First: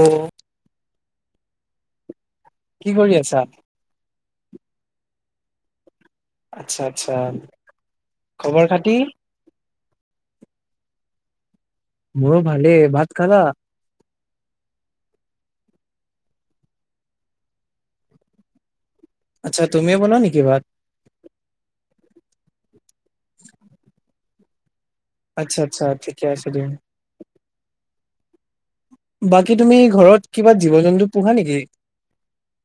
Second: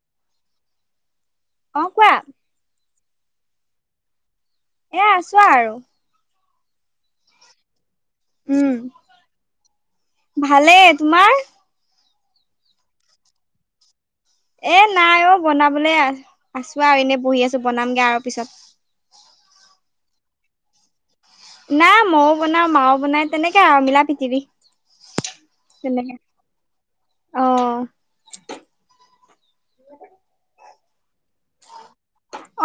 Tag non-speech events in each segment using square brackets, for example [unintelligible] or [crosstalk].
অ অ কোৱা কি কৰি আছা এ আছোৱা আৰু আচ্ছা আচ্ছা খবৰ খাতি? উম ভালে তোমাৰ মোৰো ভালে ভাত খালা। এ নাই অ বনাবলৈ আছো আৰু এনে বহি আছো বনামগে আৰু পিছত আচ্ছা তুমি বল নে কি ভাত? নাই ময়ও বনাও মাও বনাই তেনেকে আৰু মিলা পিতিৱবি আচ্ছা আচ্ছা আচ্ছা ক আছে দেম অ বাকী তুমি ঘৰত কিবা জীৱ জন্তু পোহা নেকি?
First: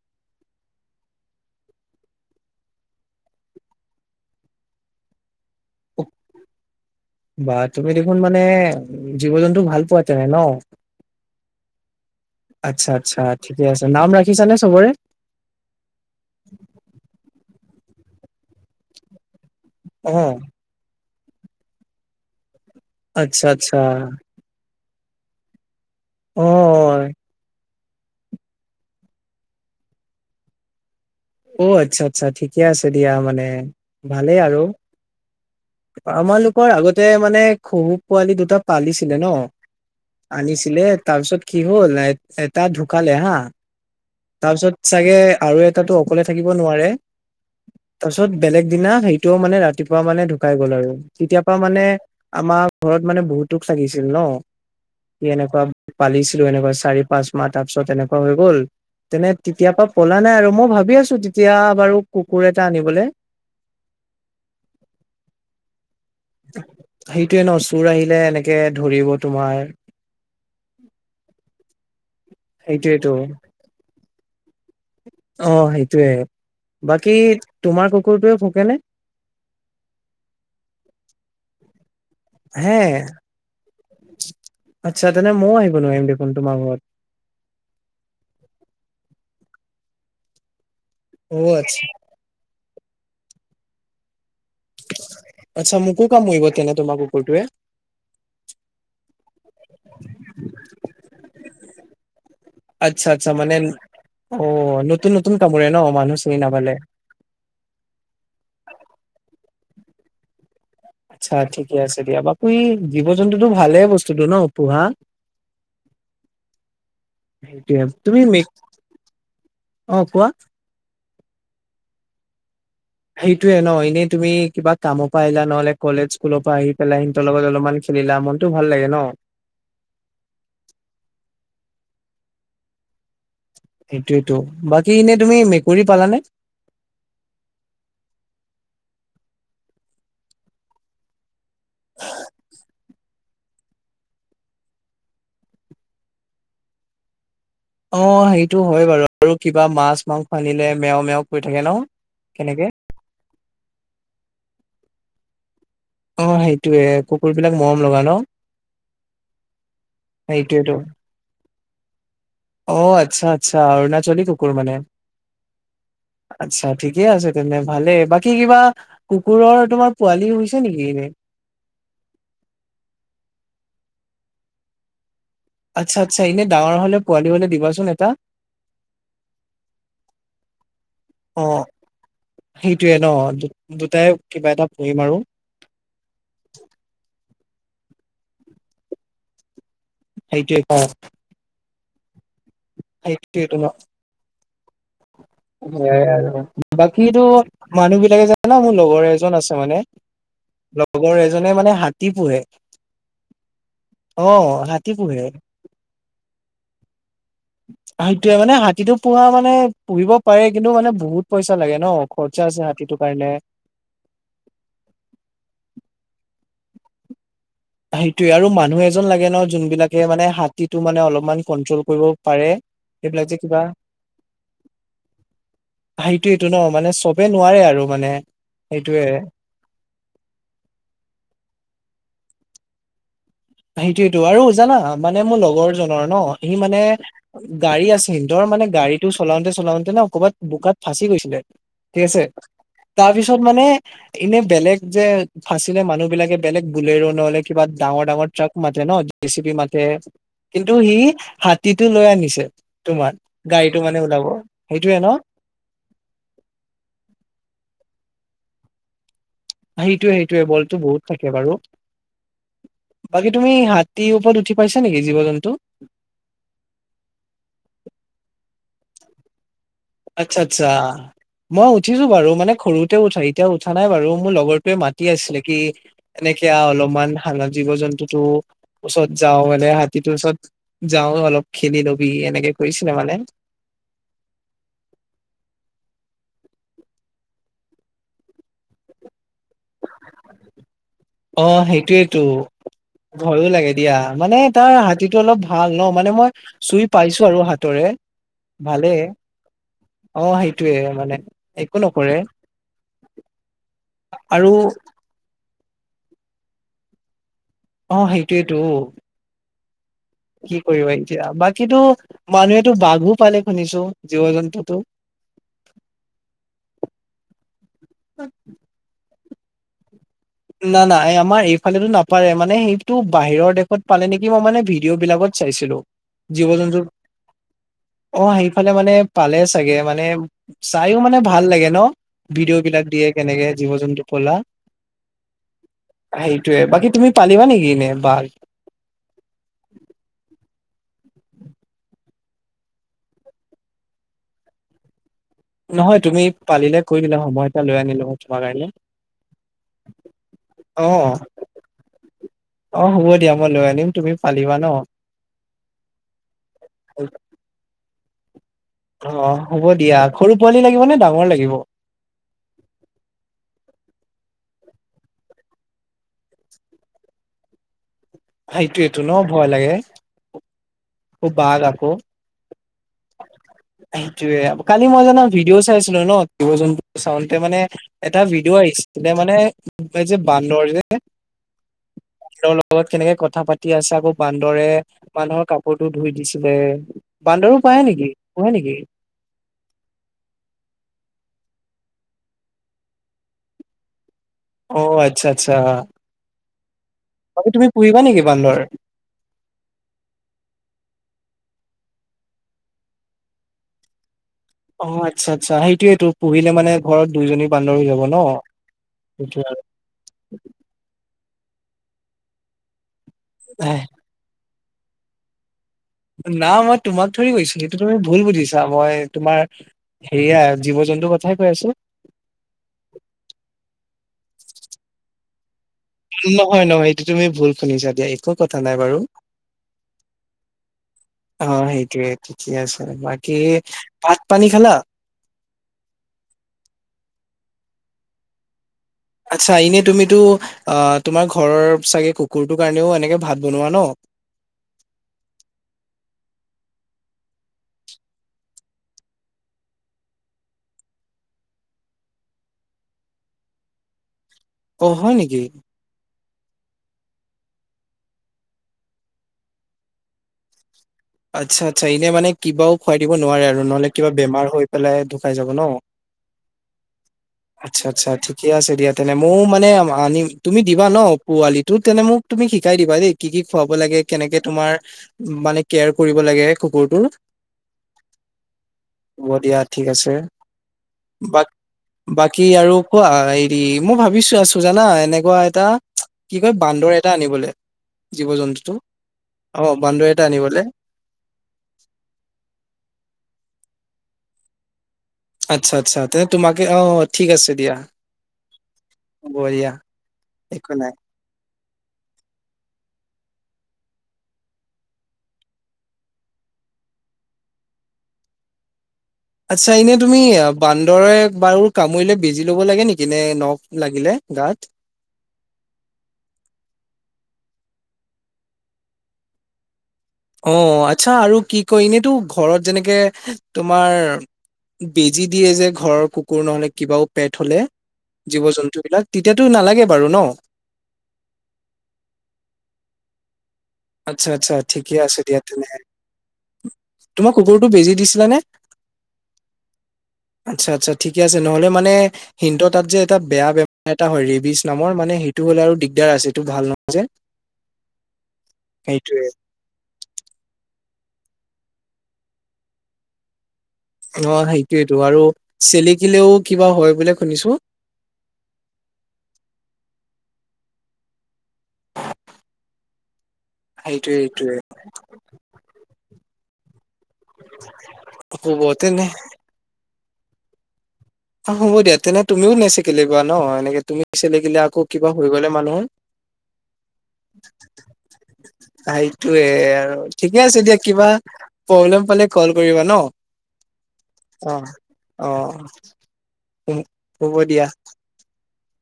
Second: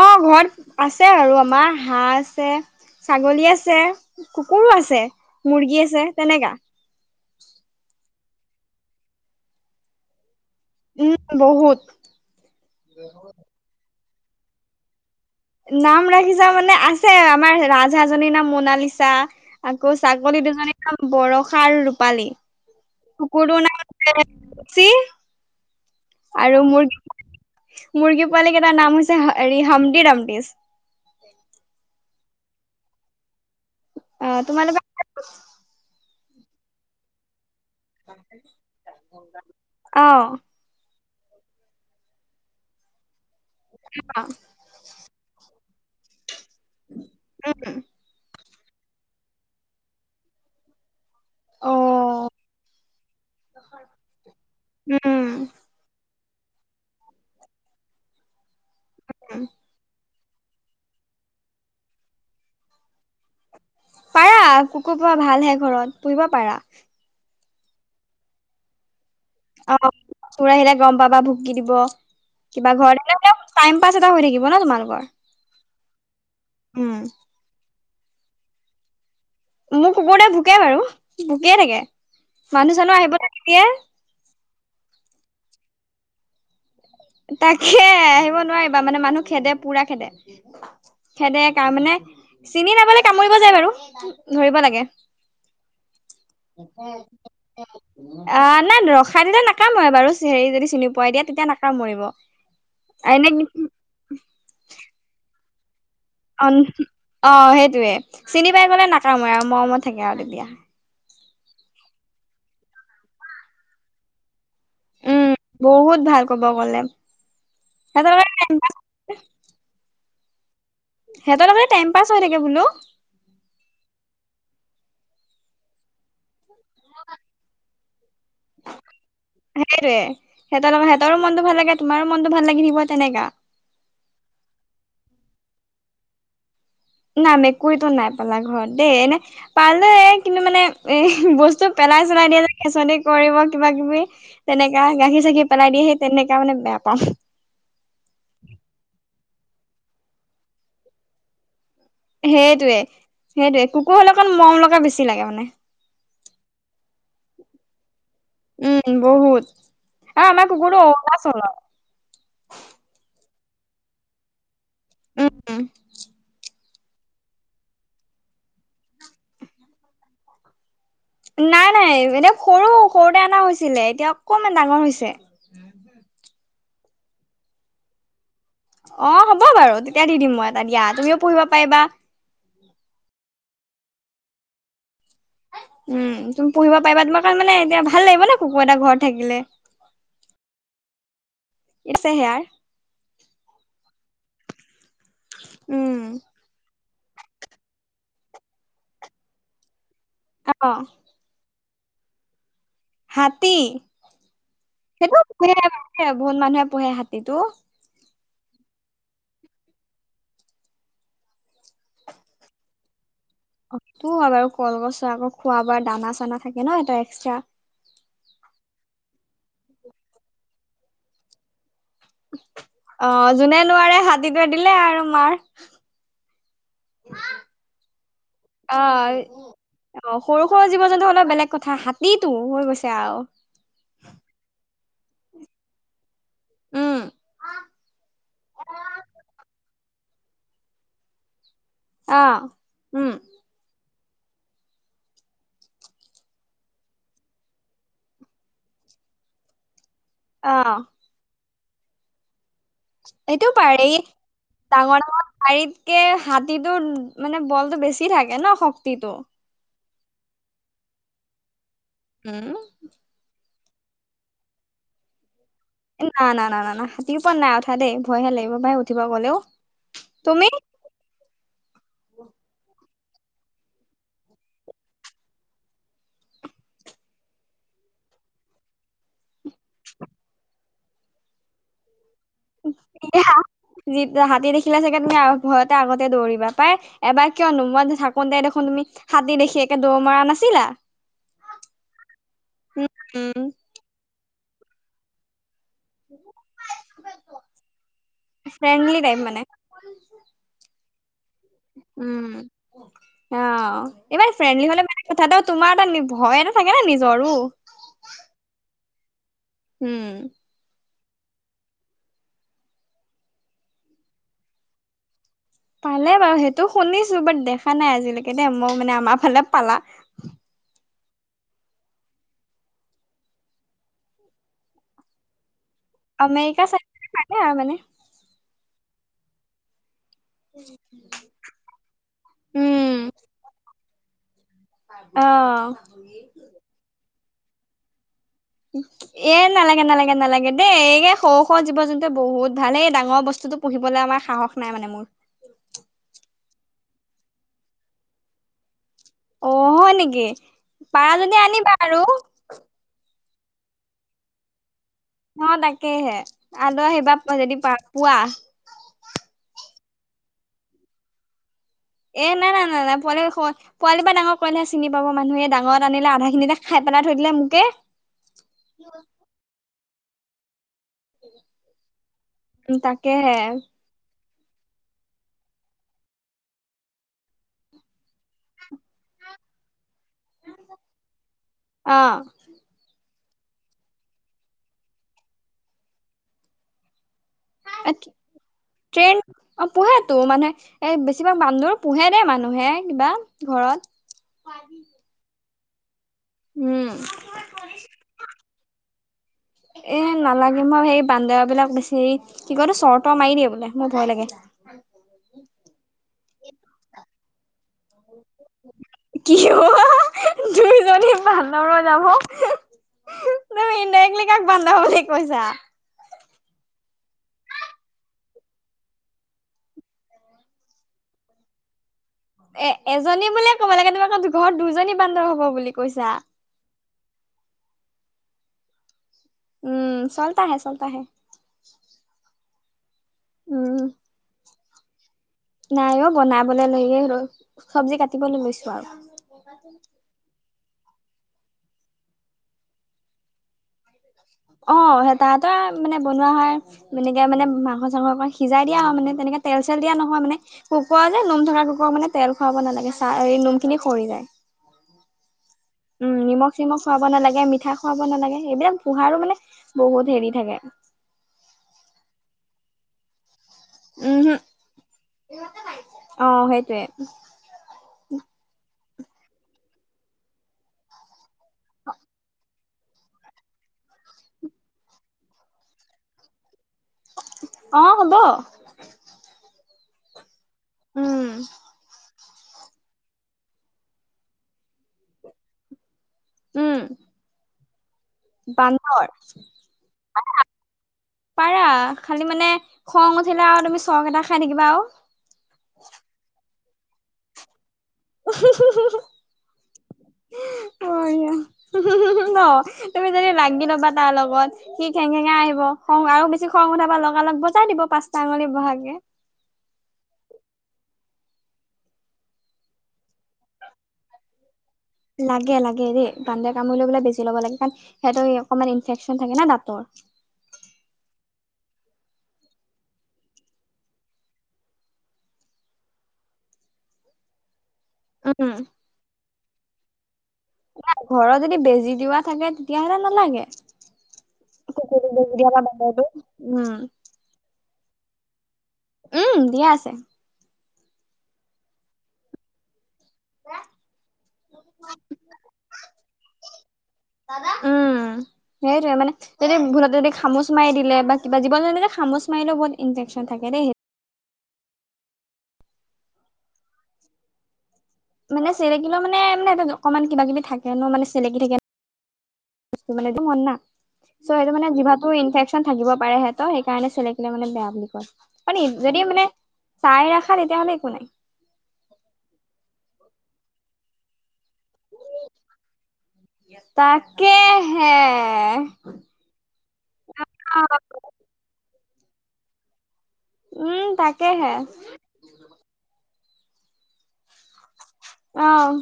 অ ঘৰত আছে আৰু আমাৰ হাঁহ আছে ছাগলী আছে কুকুৰো আছে। মুৰ্গী আছে তেনেকা খন মানে জীৱ জন্তু ভাল পোৱাতেনে ন উম বহুত আচ্ছা আচ্ছা ঠিকে আছে, নাম ৰাখিছানে চবৰে। নাম ৰাখিছা মানে আছে আমাৰ ৰাজাজীৰ নাম ম। সোণালী চাহ আকৌ অ', ছাগলী দুজনী খাম বৰষা আৰু ৰূপালী আচ্ছা আচ্ছা। কি? আৰু মোৰ। অ', মুৰ্গী পোৱালীক কেইটাৰ নাম হৈছে হেৰি হমডি ৰামডিচ অ আচ্ছা আচ্ছা ঠিকে আছে দিয়া মানে ভালেই অ' আৰু। তোমালোকে আমাৰলোকৰ আগতে মানে খহু পোৱালি দুটা পালিছিলে ন অ' আনিছিলে তাৰ পিছত কি হ'ল এটা ঢুকালে হা, তাৰপিছত চাগে আৰু এ। টো অকলে থাকিব নোৱাৰে, তাৰপাছত বেলেগ দিনা সেইটোও মানে ৰাতিপুৱা মানে পাই গ'ল আৰু তেতিয়া পৰা মানে অ' আমাৰ ঘৰত মানে বহুতোক চাগিছিল ন স উম এনেকুৱা পালিছিলো এনেকুৱা চাৰি পাঁচ মাহ তাৰ পিছত এনেকুৱা হৈ গ'ল তেনে তেতিয় পা কলা নাই আৰু, মই ভাবি আছো তেতিয়া বাৰু কুকুৰ এটা আনিবলৈ পাৰা, কুকুৰ পুৰা ভাল হে ঘৰত পুহিব পাৰা। সেইটোয়ে ন চুৰ আহিলে এনেকে ধৰিব। তোমাৰ অ তোৰ আহিলে গম পাবা ভুকি দিব। কিবা সেইটোয়েতো ঘৰতে টাইম পাছ এটা হৈ থাকিব ন তোমালোকৰ। অ সেইটোয়ে উম বাকী তোমাৰ কুকুৰটোৱে ভকেনে? মোক কুকুৰতে ভোকে বাৰু, ভোকিয়ে থাকে হে মানুহ চানুহ আহিবে। আচ্ছা তেনে ময়ও আহিব নোৱাৰিম দেখোন তোমাৰ ঘৰত। তাকে আহিব নোৱাৰিবা, মানে মানুহ খেদে পুৰা খেদে। অ খেদেকা আচ্ছা মানে চিনি নাবলে কামুৰিব যায় বাৰু ধৰিব লাগে' আচ্ছা মোকো কামৰি। অঁ নাই ৰখাই দিলে নাকামোৰে বাৰু হেৰি যদি চিনি পোৱাই দিয়া তেতিয়া নাকাম। কামৰিব। আচ্ছা আচ্ছা, মানে অ নতুন নতুন কামোৰে ন। মানুহ চিনি অঁ নাপালে অঁ, সেইটোৱে য়ে চিনি পাই গলে নাকামই আৰু মৰমত থাকে আৰু তেতিয়া। আচ্ছা ঠিকে আছে দিয়া, বাপু ই জীৱ জন্তুতো ভালে বস্তুতটো ন পোহা। উম বহুত ভাল কব গলে সিহৰ। অঁ কোৱা? সিহঁতৰ টাইম পাছ হৈ থাকে বোলো। সেইটোয়ে ন এনেই তুমি কিবা কামৰ পৰা আহিলা নহলে কলেজ স্কুলৰ পৰা আহি পেলাই সিহতৰ লগত অলপমান খেলিলাম। সেইটয়ে সিহতৰ লগত। সিহঁতৰো মনতটো ভাল লাগে তোমাৰো মনতটো ভাল লাগি থিব তেনেকা। সেইটোৱে বাকী এনেই তুমি মেকুৰী পালানে? ন মেকুৰীতো নাই পালা ঘৰত দেই, এনে পালোৱে কিন্তু মানে এ বস্তু। পেলাই চেলাই দিয়ে খচক। কৰিব কিবা কিবি, তেনেকা গাখীৰ চাখি পেলাই দিয়ে সেই তেনেককা মানে বেয়া পাাম। অঁ সেইটোৱেই হয় বাৰু, আৰু কিবা মাছ মাংস আনিলে মেও মেও কৰি থাকে ন? কেনেকে সেইটয়ে সেইটয়ে, কুকুৰ হলে অকণ মৰম লগা বেছি লাগে মানে। অঁ সেইটোয়ে কুকুৰ বিলাক মৰম লগা ন। উম বহুত আমাৰ কুকুৰটো অৰুণাচলৰ। অঁ, আচ্ছা আচ্ছা অৰুণাচলী কুকুৰ মানে। উম। আচ্ছা ঠিকে আছে তেনে ভালে, বাকী কিবা কুকুৰৰ তোমাৰ পোৱালি হৈছে নেকি এনে নাই নাই এনে সৰু সৰুতে অনা হৈছিলে এতিয়া অকণমান ডাঙৰ হৈছে। আচ্ছা আচ্ছা, এনে ডাঙৰ হলে পোৱালি হলে দিবাচোন এটা। অ' হ'ব বাৰু তেতিয়া দি দিম মই এটা দিয়া তুমিও অ পঢ়িব পাৰিবা। সেইটোয়ে ন দু দুটাই কিবা এটা পঢ়িম আৰু উম তুমি পঢ়িব পাৰিবা তোমাৰ কাৰণ মানে এতিয়া ভাল লাগিব ন কুকুৰ এটা ঘৰত থাকিলে সেইটোৱে ক এছে হেয়াৰ হক ন সয়াই আৰু বাকী মানুহ বিলাকে জানা মোৰ লগৰ এজন আছে মানে অ' লগৰ এজনে মানে হাতী পোহে হাতী অ হাতী সেইটো পোহে পু বহুত মানুহে পোহে হাতী সেইটোৱেই মানে হাতীটো পোহা মানে পুহিব পাৰে কিন্তু মানে বহুত পইচা লাগে ন খৰচা আছে হাতীটো কাৰণে অ প হয় বাৰু কলগছৰ আকৌ খোৱা বোৱা দানা চানা থাকে ন এ এক্সট্ৰা সেইটোয়ে আৰু মানুহ এজন লাগে ন যোন বিলাকে মানে হাতীটো মানে অলপমান কন্ট্ৰল কৰিব পাৰে সেইবিলাক অঁ যে কিবা যোনে নোৱাৰে হাতীটোৱে দিলে আৰু মাৰ সেইটো এইটো ন মানে চবে নোৱাৰে আৰু মানে অ সেইটোয়ে অ সৰু সৰু জীৱ জন্তু হলে বেলেগ কথা হাতীটো হৈ গৈছে আৰু সেইটোয়েতো আৰু জানা মানে মোৰ লগৰ জনৰ ন সি মানে গাড়ী আছে হিহঁতৰ মানে গাড়ীটো চলাওঁতে চলাওঁতে ন ক'বাত বোকাত ফাঁচি গৈছিলে ঠিক আছে অ তাৰ পিছত মানে এনে বেলেগ যে ফাঁচিলে মানুহ বিলাকে বেলেগ বুলে'ৰ নহলে কিবা ডাঙৰ ডাঙৰ ট্ৰাক মাতে ন ডি চি পি মাতে অ কিন্তু সি হাতীটো লৈ আনিছে তোমাৰ এইটো গাড়ীটো পাৰি মানে ওলাব সেইটোয়ে ডাঙৰ ন ডাঙৰ শাৰীতকে হাতীটো মানে বলটো বেছি থাকে ন শক্তিটো সেইটোয়ে সেইটোৱে বলটো বহুত থাকে বাৰু হম বাকী তুমি হাতীৰ ওপৰত উঠি পাইছা নেকি জীৱ জন্তু না না না না না হাতীৰ উপৰত নাই উঠা দেই ভয়হে লাগিব ভাই উঠিব গ'লেও আচ্ছা তুমি আচ্ছা মই উঠিছো বাৰু মানে সৰুতে উঠাই এতিয়া উঠা নাই বাৰু মোৰ লগৰটোৱে মাতি আছিলে কি এনেকে এতিয়া অলপমান জীৱ জন্তুটো ওচৰত যাওঁ মানে হাতীটোৰ ওচৰত যাওঁ অলপ খেলিলো হাতী দেখি দেখিলা চাগে তুমি ঘৰতে আগতে দৌৰিবা পাই এবাৰ কিয়নো মই থাকোতে দেখোন তুমি হাতী দেখি একে দৌৰ মৰা নাছিলা অ সেইটোয়েইতো উম উম ভয়ো লাগে দিয়া মানে তাৰ হাতীটো অলপ ভাল ন মানে মই চুই পাইছো আৰু হাতৰে ফ্ৰেণ্ডলি ভালেই টাইপ মানে অ সেইটোয়ে মানে একো নকৰে উম অ ইমান আৰু ফ্ৰেণ্ডলি হলে মানে কথাতো তোমাৰ এটা ভয় এটা থাকে না নিজৰো অ সেইটোয়েইটো উম কি কৰিবা এতিয়া বাকীটো মানুহেতো বাঘো পালে শুনিছো জীৱ জন্তুতো পালে বাৰু সেইটো শুনিছো বাট দেখা নাই আজিলৈকে দে মই মানে আমাৰ ফালে পালা নাই নাই আমাৰ এইফালেতো নাপাৰে মানে সেইটো বাহিৰৰ দেশত পালে নেকি মই মানে ভিডিঅ' বিলাকত চাইছিলো জীৱ আমেৰিকা জন্তু চাই পালে আৰু মানে অ সেইফালে মানে পালে চাগে মানে চাইও মানে ভাল লাগে ন ভিডিঅ' বিলাক দিয়ে উম কেনেকে জীৱ জন্তু পলা অ সেইটোয়ে বাকী তুমি পালিবা নেকি এনে বাৰ এ নালাগে নালাগে নালাগে দেই এই সৰু সৰু জীৱ জন্তুে বহুত ভাল এই ডাঙৰ বস্তু বস্তুটো পুঢ়িবলৈ আমাৰ সাহস নাই মানে মোৰ নহয় তুমি পালিলে কৈ দিলা হয় মই এটা লৈ আনিলো হয় তোমাৰ কাৰণে। অহ, হয় নেকি অ পাৰা যদি আনিবা বাৰু। অ হ'ব দিয়া মই লৈ আনিম তুমি পালিবা ন'? ন' তাকেহে আ লৈ আহিবা যদি পোৱা। অহ, হ'ব দিয়া সৰু -পোৱালি লাগিব নে ডাঙৰ লাগিব? এ নাই -নাই -নাই- নাই পোৱালি -পোৱালিৰ পৰা ডাঙৰ কৰিলেহে চিনি পাব মানুহে ডাঙৰত আনিলে আধা খিনিতে খা বনাই থৈ দিলে মোকে সেইটোৱেইটো ন'ভয় লাগে অহ, বাঘ আকৌ তাকেহে কালি মই জানা ভিডিঅ' চাইছিলো ন'জীৱ- জন্তু চাওঁতে মানে এটা ভিডিঅ' আহিছিল মানে এই যে বান্দৰ যে [inaudible] অ বান্দৰ লগত কেনেকে কথ কথা -পাতি আছে আকৌ বান্দৰে মানুহৰ কাপোৰটো ধুই দিছিলে। বান্দৰো পায় নেকি [unintelligible] পোহে নেকি ট্ৰেইন অ' পোহাটো মানে এ বেছি ভাগ বান্দৰ পোহে দেই মানুহে কিবা ঘৰত। অহ, আচ্ছা -আচ্ছা। উম বাকি তুমি পুহিবা নেকি বান্দৰ? এ' নালাগে মই সেই বান্দৰ বিলাক বেছি কি কয়তো চৰ - তৰ মাৰি দিয়ে বোলে মোৰ ভয় লাগে। অহ, আচ্ছা -আচ্ছা সেইটোয়ে তো পুহিলে মানে ঘৰত দুইজনী বান্দৰ হৈ যাব ন [inaudible] সেইটো কিহ দুইজনী ভাল [unintelligible] এহ বন্ধ হ'ব বুলি কৈছা? না মই তোমাক ধৰি গৈছো সেইটো তুমি ভুল বুজিছা মই তোমাৰ হেৰিয়া জীৱ - জন্তু কিন্তু কথাই কৈ আছো। এ -এজনী বুলিয়ে ক'ব লাগে তোমাৰ আকৌ ঘৰত দুজনী বান্দৰ হ'ব বুলি কৈছা নহয় -নহয় এইটো তুমি ভুল শুনিছা দিয়া একো কথা নাই বাৰু উম, চল্তা হে -চল্তা হে। অ সেইটোয়ে ঠিকে আছে বাকী ভাত -পানী খালা? নাই অ'বনাবলে লেয়ে ৰল চব্জি কাটিবলৈ লৈছো। আৰু আচ্ছা এনে তুমিতো অ'তোমাৰ ঘৰৰ চাগে কুকুৰটোৰ কাৰণেও এনেকে ভাত বনোৱা ন'? অহ, তাহতৰ মানে বনোৱা হয় মনেকে মানে মাংস -চাংস অকণ সিজাই দিয়া আৰু মানে তেনেকে তেল - চেল দিয়া নহয় মানে কুকুৰৰ যে নোম থকা কুকুৰক মানে তেল খুৱাব নালাগে চা এই নোম খিনি সৰি যায়। অহ, হয় নেকি? উম। নিমখ- চিমখ খুৱাব নালাগে, মিঠাই খুৱাব নালাগে এইবিলাক পোহাৰো মানে বহুত হেৰি থাকে। আচ্ছা -আচ্ছা এনে মানে কিবাও খুৱাই দিব নোৱাৰে আৰু। নহলে কিবা উমহো বেমাৰ হৈ পেলাই ঢুকাই যাব ন'? অ' সেইটোৱে আচ্ছা -আচ্ছা ঠিকে আছে দিয়া। তেনে ময়ও মানে আনিম তুমি দিবা ন পোৱালিটো তেনে মোক তুমি শিকাই দিবা দেই কি- কি খুৱাব লাগে। কেনেকে তোমাৰ মানে কেয়াৰ কৰিব লাগে কুকুৰটো, অ' হ'ব হ'ব দিয়া ঠিক আছে। উম বট বাকী আৰু কোৱা হেৰি মই ভাবিছো আছো জানা এনেকুৱা এটা কি কয় উম বান্দৰ এটা আনিবলে। জীৱ জন্তুটো বান্দৰ? অ বান্দৰ এটা আনিবলে [inaudible] পাৰা খালি মানে খং উঠিলে আৰু তুমি চৰ কেতা খাই থাকিবা আৰু। আচ্ছা -আচ্ছা তেনে তোমাকে অহ ঠিক আছে দিয়া। বঢ়িয়া একো নাই। বঢ়িয়া [unintelligible] ন'। তুমি যদি লাগি ল'বা তাৰ লগত সি খেং খেঙা আহিব খং আৰু বেছি খং উঠাবা লগাল লগ বজাই দিব পাচঁ। [unintelligible] চাঙলী বহাগে। আচ্ছা এনে তুমি বান্দৰে। বাৰু কামুৰিলে বেজি ল'ব লাগে নেকি নে নখ লাগিলে গাত। লাগে লাগে দেই বান্দৰে কামুৰিলে বোলে বেজি ল'ব লাগে কাৰণ সিহত অকণমান ইনফেকশ্যন থাকে না দাঁতৰ। [unintelligible] অ আচ্ছা আৰু কি কয় এনেইতো ঘৰত যেনেকে তোমাৰ। বেজি দিয়ে যে ঘৰৰ কুকুৰ নহলে কিবাও পেট হলে। জীৱ উম জন্তু বিলাক তেতিয়াতো নালাগে বাৰু ন। নাই ঘৰত যদি বেজি দিয়া থাকে তেতিয়াাহলে নালাগে। আচ্ছা আচ্ছা ঠিকে কুকুৰটোক আছে বেজি দিয়া বা তেনে বান্দৰটোক উম তোমাৰ কুকুৰটো বেজি দিছিলা নে। উম দিয়া আছে। আচ্ছা আচ্ছা ঠিকে আছে নহ'লে মানে হিটো তাত যে। এটা বেয়া বেমাৰ এটা হয় ৰেবিচ নামৰ মানে সেইটো হ'লে আৰু দিগদাৰ আছে এইটো ভাল নহয় যে। উম সেইটয়ে মানে সেইটোয়ে যদি ভুলতে যদি খামোচ মাৰি। দিলে বা কিবা জীৱ -জন্তুৱে খামোছ মাৰিলেও বহুত ইনফ্ৰেক্সন থাকে দেই। সেইট্‌ [unintelligible] অঁ, সেইতোয়েটো আৰু চেলেকিলেও কিবা হ'য় বুলিয়ে শুনিছো। মানে, চেলেকিলো মানে, মানে অকমান কিবা কিবি থাকে ন'। মানে চেলেকি থাকে মানে [unintelligible] কমন না। চ' সেইটোয়ে সেইটো সেইটোয়ে কাৰনে জিভাতো ইনফেক্সন থাকিব পাৰে হেঁত। সেই কাৰনে চেলে [unintelligible] কিলে মানে বেয়া বুলি কয়। হ'ব মানে, যদি তেনে মানে টাই ৰাখা তেতিয়া হ'লে একো নাই। অঁ হ'ব দিয়া। তেনে তুমিও নেচেকেলিবা ন'। এনেকে তুমি চে লেকিলে আকৌ কিবা হৈ গ'লে মানুহৰ তাকেহে। সেইটোৱে আৰু ঠিকে আছে দিয়া। কিবা প্ৰব্লেম পালে কল কৰিবা ন'? উম তাকেহে অঁ অঁ উম, হ'ব দিয়া। অঁ